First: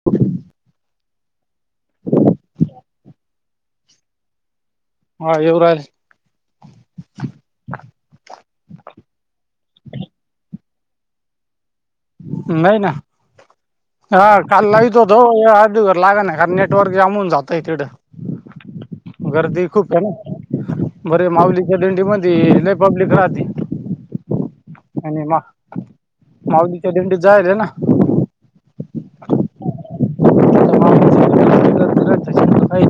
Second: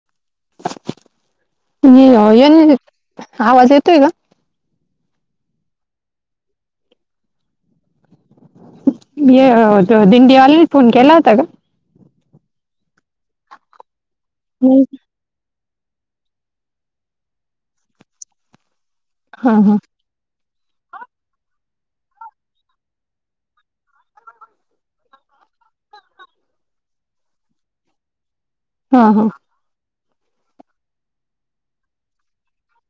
[unintelligible] येन आवाज येतोय का? हा येऊ राहिला. ये हो दिंडडी अल् फोन केला होता का. नाही ना हा काल नाही. लावतोत. दो अर्धी लाग नाही कारण नेटवर्क जामून जातय तिडं हा गर्दी हा खूप आहे ना बरे माऊलीच्या दिंडी मग पब्लिक राहते. आणि मा माऊलीच्या दिंडी जायल आहे ना. हा हा. तर अय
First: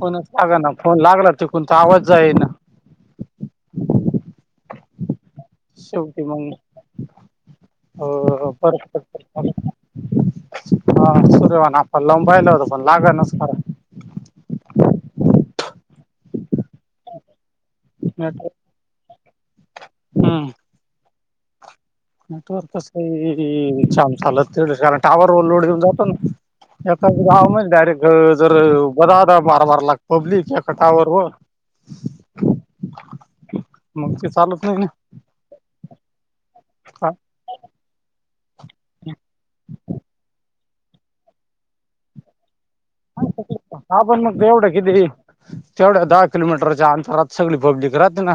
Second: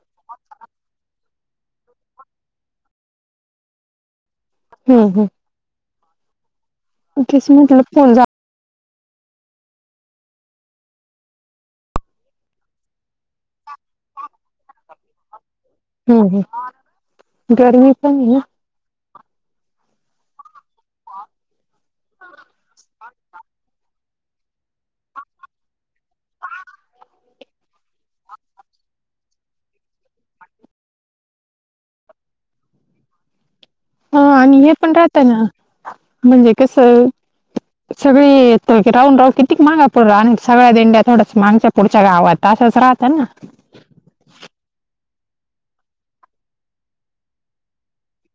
फोनच लागाना फोन लागला तिकूण त आवाज जाई ना हम् हम शेवटी मग तेच म्हटलं अ फोन जा अ परत हा सुर्यवान आप्पाला लावुन पाहीला होता पण लागनाच हम्म ह्म गर्मी पण ये ना- हम नेटवर्क कसही छान चालत ते कारण टावर वर लोड येऊन जातो न याता गाव नाही डायरेक्ट जर बदाादा मार मारलाग पब्लिक या कटावरवर मग हा ते आणि चालत हे नाही पण राहत ना. म्हणजे कस ना सगळे येती राऊंड राऊ कितीक मागा पडला आणि सगळ्या दिंड्या थोड्याच मागच्या पुढच्या गावात तासच राह [unintelligible] हा पण मग तेवढ्या किती तेवढ्या दहा किलोमीटरच्या अंतरात सगळी पब्लिक राहती ना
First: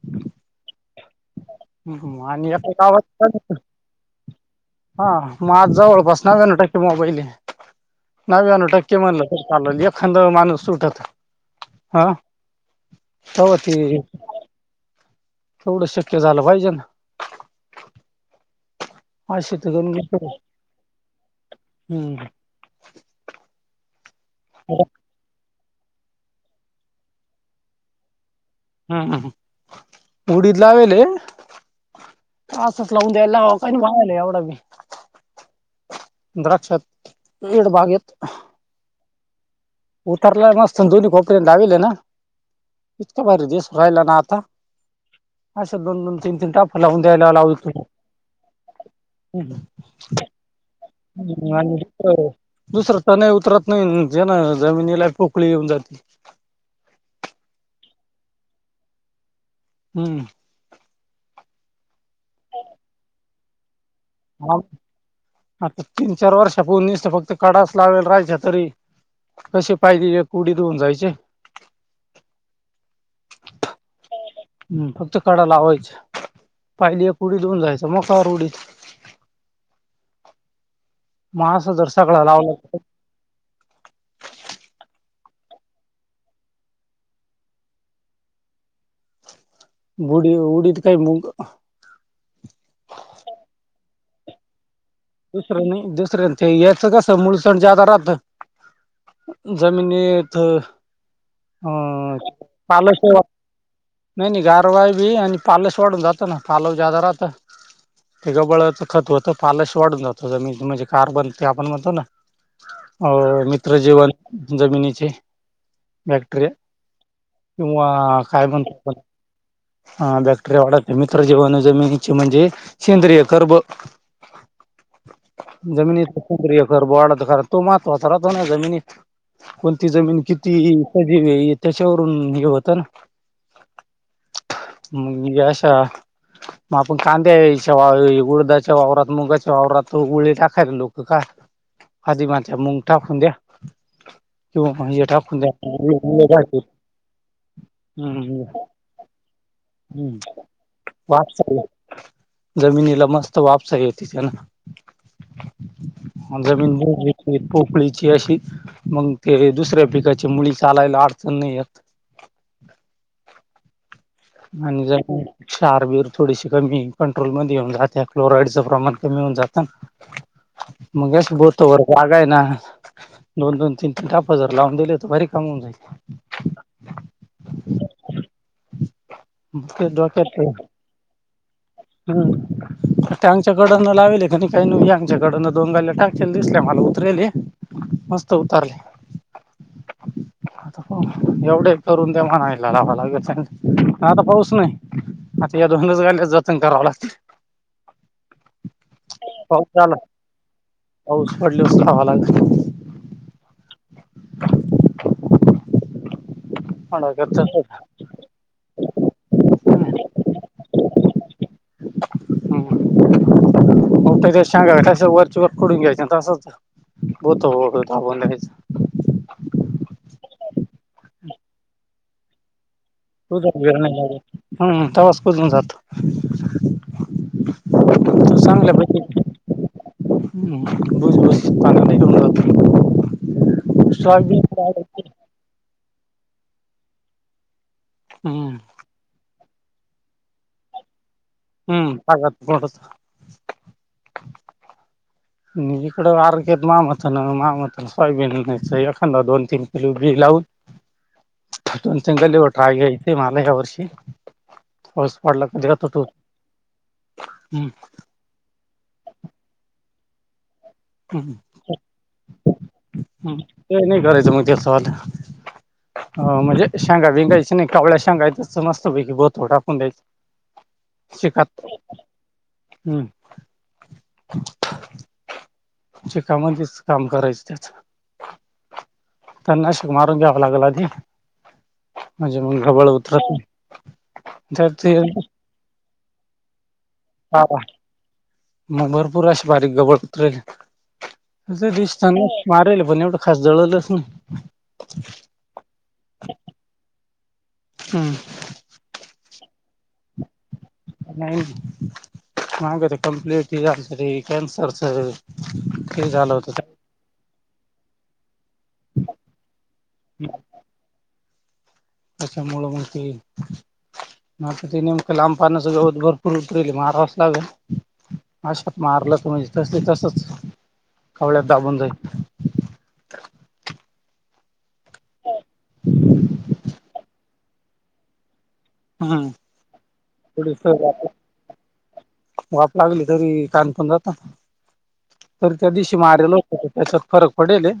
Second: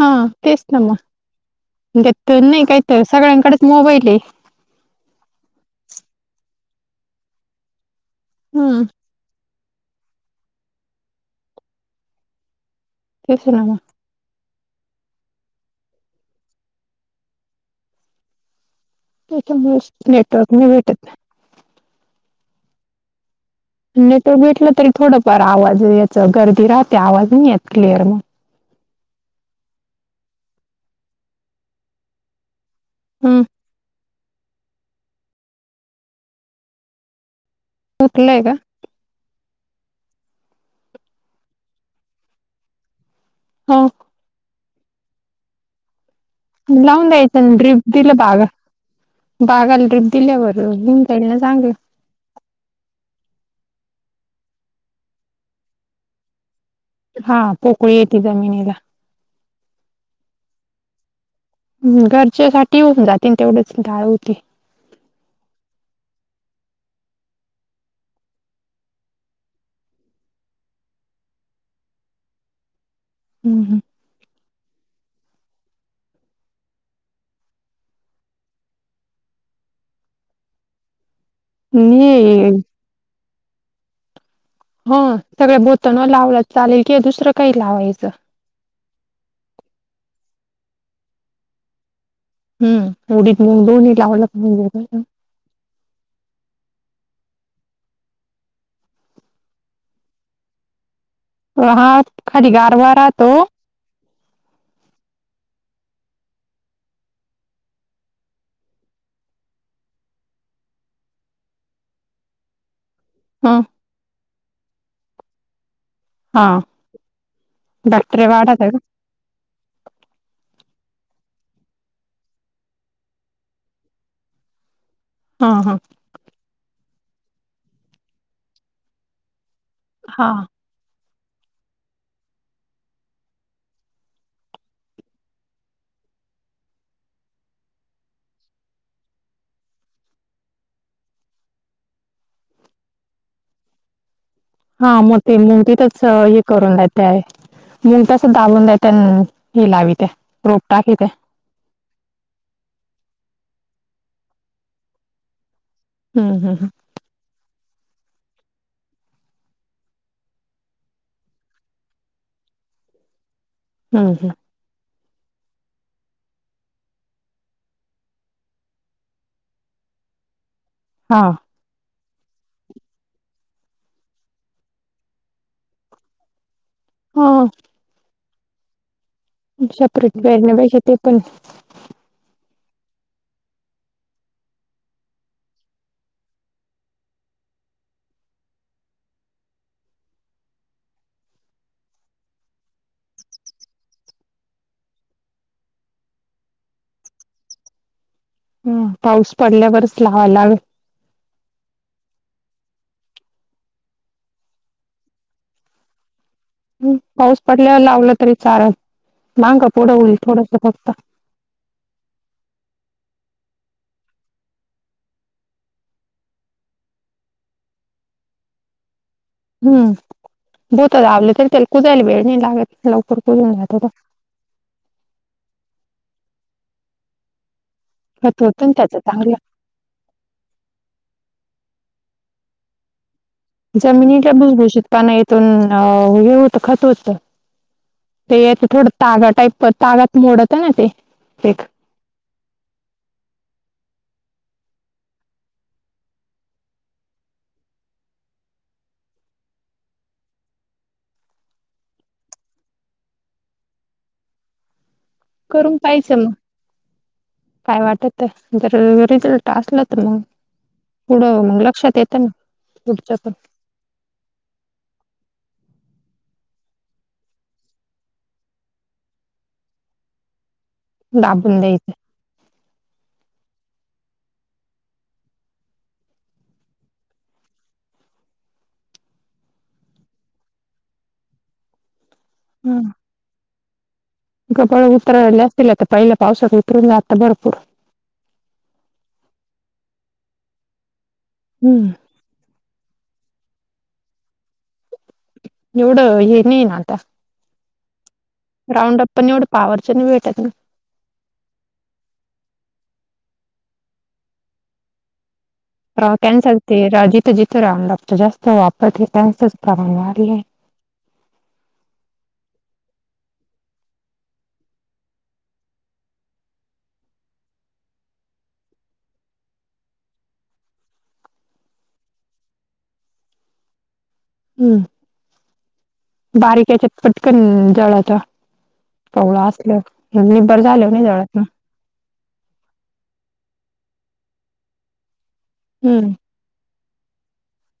हा तेच ना मग हम्म, त्यात आणि नाही एका काहीत गावात सगळ्यांकडच मोबाईल ये हा मग आज जवळपास नव्याण्णव टक्के मोबाईले नव्याण्णव हम्म टक्के म्हणलं चालली एखांद माणूस सुटत हं तेच तव्हा ना मग ते तेवढं शक्य झालं पाहिजे ना अशी तर त्याच्यामुळेच गणित आहे. नेटवर्क नहीं भेटत हम्म नेटवर्क भेटलं तरी थोडंफार आवाज याच गर्दी राहते आवाज नाही येत क्लिअर मग हम्म हम्म उडिद लावेेले असाच लाऊन द्यायला हम्म लाव काही नाही पाहला यावा लागल द्राक्षात इंड बागेत तुटलंय का? उतरलाय नसतो दोन्ही कोपऱ्यात लावेलेना इतका भारी दिसू हो राहिला ना आता अशा दोन दोन तीन तीन टाफ लावून द्यायला द्यायचं ना लावतो ड्रीप दिलं बागा बागाला ट्रीप दिल्या वर [unintelligible] जाईल ना चांगलं दुसर तणय उतरत नाही ज्यानं जमिनीला पोकळी येऊन जाती. हा पोकळी येती जमिनीला हम्म घरची [unintelligible] होऊन जाती तेवढंच डाळ होती. आता तीन चार वर्ष पावून निसत्या फक्त कडाच लावेल राहायच्या तरी कशी पायली एक उडीद होऊन जायचे हम् हम हम्म फक्त कडा लावायच्या पायली एक उडीद होऊन जायच्या मोक्कार उडीद म असा जर सगळा आणि लावला तर [unintelligible] हो सगळ्या बोतणवर लावला त चालेल किंवा दुसरं काही लावायचं बुडी व उडीद काही मुंग हम् उडीद मूंग दोन्ही लावला [unintelligible] दुसरं नाही दुसरे ते यायचं कसं मुूळसण जादा राहतं जमीनीत [unintelligible] हा खाली गारवा पालक राहतो नाही नाही गारवाय बी आणि पालस वाढून जातं ना पालव जादा राहतं ते गबाळचं खत होत पाल. वाढून जातो जमीन म्हणजे कार्बन ते आपण म्हणतो ना आओ हा मित्र जीवन जमीनीचे हा बॅक्टरीया वा बॅक्टेरिया काय वाढत आहे म्हणता का त्याला हा बॅक्टेरिया वाढाते मित्र जीवन जमिनीचे म्हणजे सेंद्रिय कर्ब हा हा जमिनीत [unintelligible] कर्ब वाढतो कारण तो महत्वाचा राहतो ना जमिनीत कोणती जमीन हा किती सजीव ये हे त्याच्यावरून हे होत ना म घ आशा मग आपण कांद्याच्या, गुडदाच्या वावरात, मुगाच्या वावरात गुळी टाकाय लोक का आदी माझ्या मुंग टाकून द्या. किंवा हा हे मोठी टाकून द्या मुंगटीतच हे करून देत मुंगटच हम्म दाबून देतन. हम्म. वापसा जमिनीला मस्त वापसाई दिसणा. हम्म हम्म जमीन [unintelligible] पोकळीची अशी मग ते दुसऱ्या पिकाची मुळी चालायला अडचण नाही येत हम् ह आणि ज [unintelligible] क्षारबीर थोडीशी कमी कंट्रोल मध्ये येऊन जाते. क्लोराइडचं प्रमाण कमी होऊन जातं. [inaudible] मगस बुर. तो वर जागा आहे ना दोन दोन, तीन तीन टाप जर लावून दिले तर बारी काम होऊन जाईल. हो. मग ते सपरेट डोक्यात वरण्या पाहिजे ते पण हम्म. ते आंगच्याकडन लावेले का नाही काही नाही आंगच्याकड दोन गा टाक दिसले मला उतरले मस्त उतारले. [inaudible] एवढे करून दे म्हणायला लावा लागे. आता पाऊस नाही? आता या दोनच गाल्या जतन कराव लाग हम्म. पाऊस आला पडल्यावरच लावा लाग पाऊस पडल्यावर लावा लाग हम्म. पाऊस पडल्यावर लावला तरी चारल मांग पुढं होईल थोडस फक्त. [inaudible] मोठ ते सांगा तसं वरची वर फडून घ्यायचं तसं होत हो हो लईच हम्म. भूत लाबलं तरी त्याला कुदयला वेळ नाही लागत लक कुजायला वेळ नाही लागत. हम्म तवाच कुजून जातो. खत होतं ना त्याचं सांगल्यापैकी चांगलं. [unintelligible] हम्म. भूस भूस पाणी निघून जातं. जमिनीला भूस भुसशीत पाणी हायत. तण होत, खत होत ते हम्म येत थोड तागा टाईप तागात मोडत आहे ना ते. हम्म. तागत मोडत. नी इकड आरगेत मामच ना मामाच सोयाबीन च एकांद दोन, तीन किलो बी लाऊ दोन, तीन केलो ट्रायल म याल या वर्षी ऊस. करून पाहिचं मग काय वाटत जर रिझल्ट असल तर मग पुढं मग लक्षात येतं ना पुढच्या प ते नाही करायच म तेस सवा हो म्हणजे शेंगा बिंगायची नाही कवळ्या शेंगायच मस्तपैकी बोतो टाकून द्यायं [unintelligible] शिकात. द्यायचं हम्म. चिकामध्येच काम करायचं त्याच. तणनाशक मारून घ्यावं लागल आधी म्हणजे मग घबळ उतरत नाही. तर घबळ ते उतरयले असतील आता पहिल्या पावसात उतरून जात. हा. भरपूर मग भरपूर अशी बारीक गवत उतरली. अस हम्म दिसतना मारेल, पण एवढं खास जळलच नाही. एवढं येन, येन आताऽ हम्, राऊंड अप पण एवढं पावरच्या नाही भेटत ना,. नाही हगर कंपलटसर कॅनसर सर कॅनसर ते जिथं जिथं राह लागत जास्त वापरते कनसरच प्रमाण वाढले अा मुळ मु ते म नेमकं लांबपना सग होत भरपूर उतरली मारावंच लाग अशात मारलं तुम तस तसच कवळ्यात दाबून जाई हम्म. बारीकेच्या पटकन जळाचा हम्म कवळ असलं, थोडी निभर झाल नाही जवळात वाफ लागली तरी कानकोण जात, तरी त्या दिवशी हम्म मारलो. त्याच्यात असं फरक पडली.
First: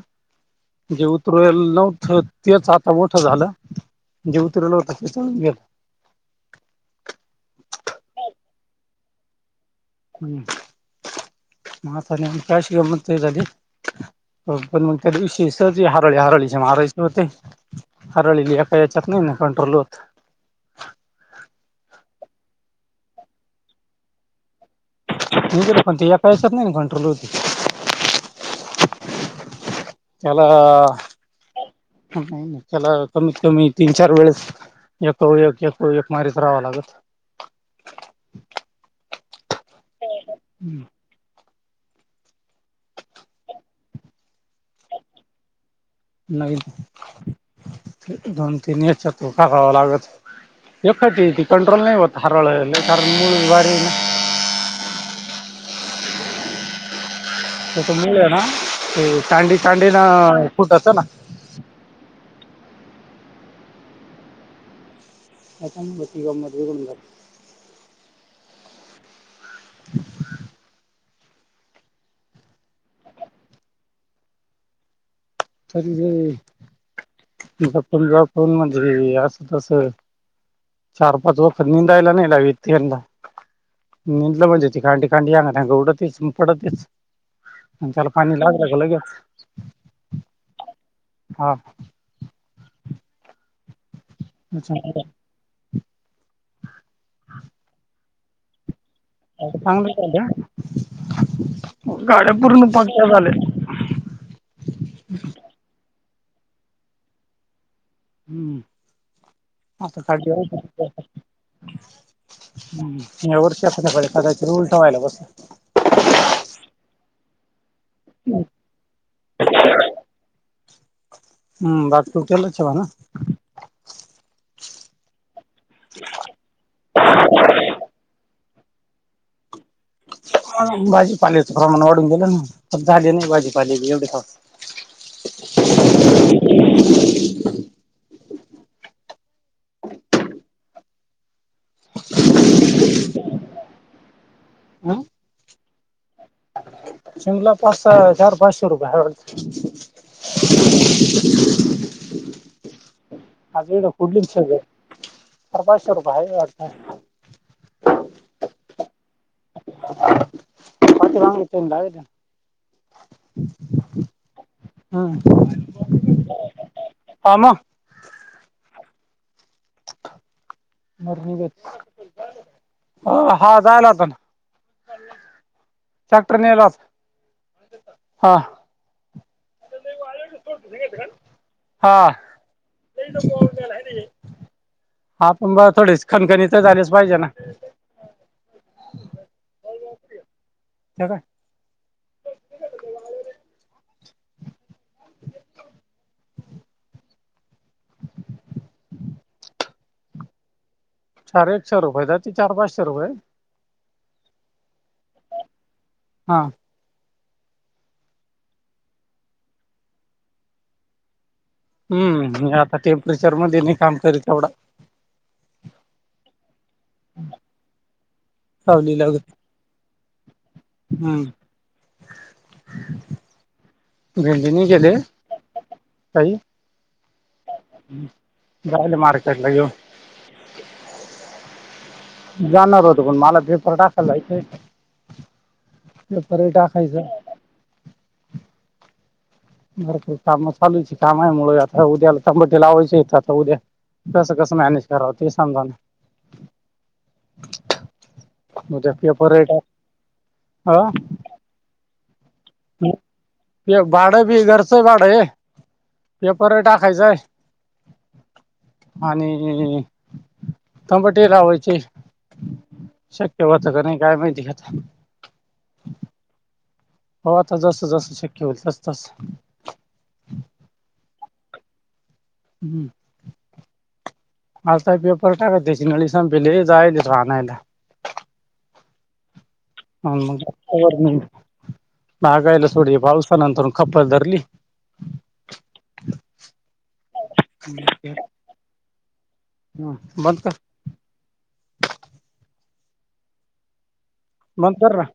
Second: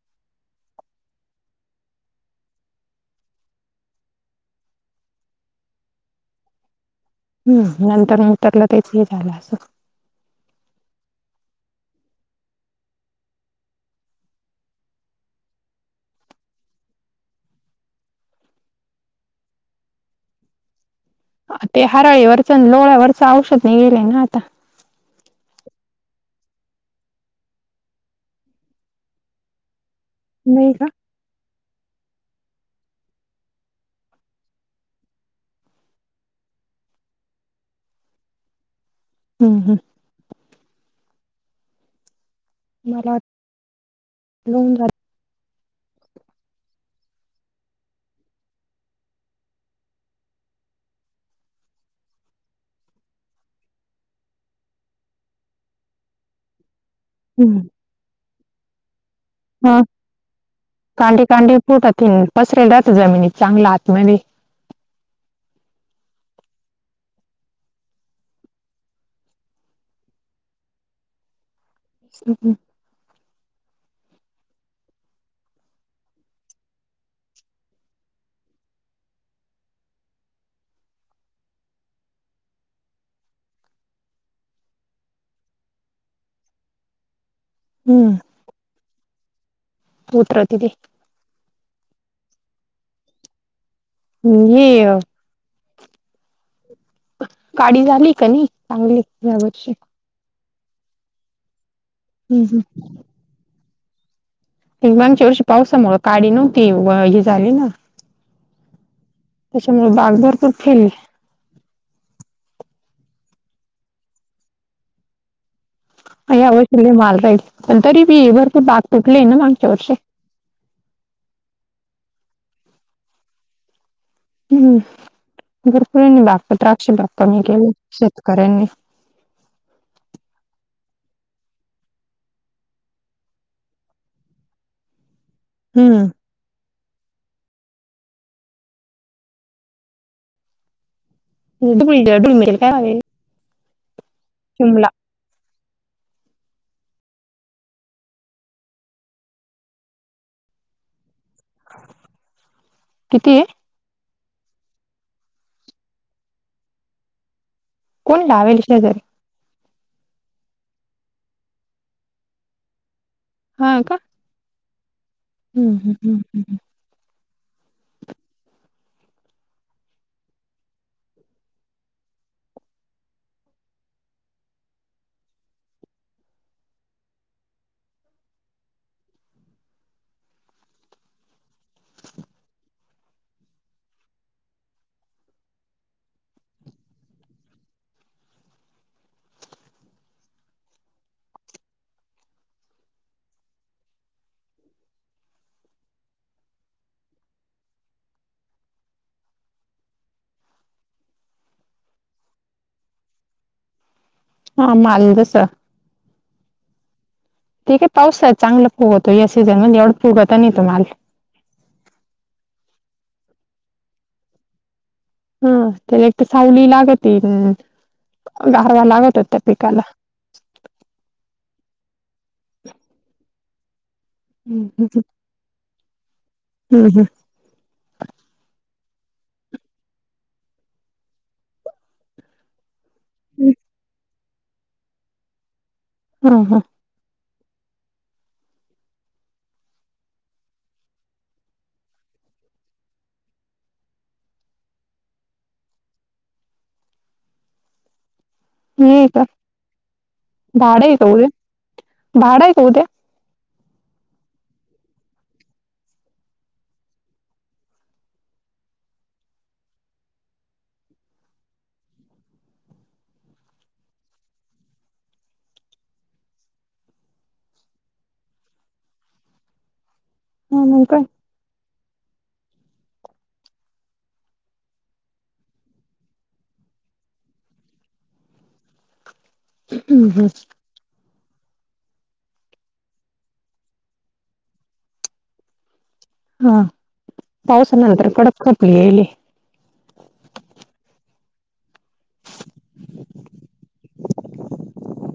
जे उतरल नव्हतं, तेच आता मोठं झालं. जेवतरला होता गलाऽ हम्,,, नंतर मंतरला तेच हे झालं असंलऽ हम्,,, माातान कायशी गमत झालीऽ पण मग त्या दिवशी सी हरळी, हारळी महारायचे होतेऽ हरळली एका याच्यात नाही ना कंट्रोल होत. ते हारळीवरचं न लोहळ्यावरचं औषध नाही गेलंय ना आता. गलं पण या काैसात नाही ना कंट्रोल होतं. त्याला,,, नाही का? ऽत्याला कमीत कमी तीन चार वेळेस एक वर, एक मारीच राहावा लागलऽ हां हां, ते, मला,, लोन झाऽ नाही,, दोन तीन चतुकार करावा लागलऽ एखाटी ती कंट्रोल नाही होत,, हरवळलं कारण मूळ वारी नाहीऽ हम्म, त मुळे ना,, ते चांडी चांडी ना फुटत नाऽ कांडीपूटात पसरला जातं जमिनीत चांगला आतमध्येध्येऽ अां बतीिगाव मध्ये गूनऽ ह हम्, री, पण ज फोन मध्ये असं तसऽ चार पाच व प निंदायला नाही लावित यंदा. निेंदलं म्हणजे ती, खांडी खांडीग गवडतच पडतचऽ त्याला हम्म पाणी लागला ग लगेचऽ होत राहत तेऽ हा, ् हे,, चांगलं काडी झाली का नाही चांगली,,, या वर्षी. गाड्या हम्म हम्म. पूर्ण पक्ष झालेतऽ मागच्या वर्षी पावसामुं काडी नव्हती,, ही झाली नाऽ हम्म, त्याच्यामुळे बाग भरपूर फेरले ह वरच्याज कदाच उलट व्हायला बस अ अवशले मारायच पण तरी बी ए वर ते बाग तुटलेय ना मागच्या वर्ष हम् बा टोटलच ना हम्म घरकुरंनी बाप द्राक्ष बाप कमी केले शेतकऱ्यांनी भाजीपालेचं प्रमाण वाढून गेलं ना झाले नाही भाजीपाले एवढेच हम्म डु ह हं शिंमला पाच सहा,, चार पाचशे रुपये हऽ किती आहे आज गेलेलो कुंडलिक संग आर पाचशे रुपये आहे वाटत. कुणी लावेली शेजारी? [unintelligible] हाय का! हम्म हम्म हम्म हा, हा मग! हा झालं आताना. ट्रॅक्टर ने जा आता. हा हा. आपुन बघ थोडीच खणखणी तर झालीच पाहिजे ना? [unintelligible] चार एकशे रुपय तर जाते चार पाचशे रुपये हा माल तसा हा! ते काय पावसाळ्यात चांगला फुगतो या सीझन मध्ये एवढं फुगत नाही तो माल. हम्म आता टेम्परेचरमध्ये नाही काम करत एवढा. हा त्याला एक तर सावली लागती गारवा सावलीला लागतो हो वगैरे त्या पिकाला. हम्म! भेंडी नाही हम्, गेले हम्म हम्म! जाईल मार्केटला घेऊन. जाणार होतो पण मला पेपर टाकायला जायचंय. हा पेपर हा टाकायचं भरपूर काम चालूची कामा मूळ आता उद्याला तंबटे लावायची हित आता उद्या. कसं कसं मॅनेज कराव ते समजा ना! उद्या होय का पेपर रेट भाड आहे अ का उद्या? भाड आहे का उद्या? ते भाड बी घरच भाड आहे. पेपर टाकायचंय आणि तंबाटे लावायचे. शक्य होतय की नाही काय माहिती आता! पाहू आता जसं जसं शक्य होईल तस तस अजून काय हम्म! आता पेपरटाकत त्याची नळी संपली जयलो आणायला. मग वरण लागायला सोड कपधरली हा पावसा नंतर खपली यायली. हम् बंद कर बंद कर र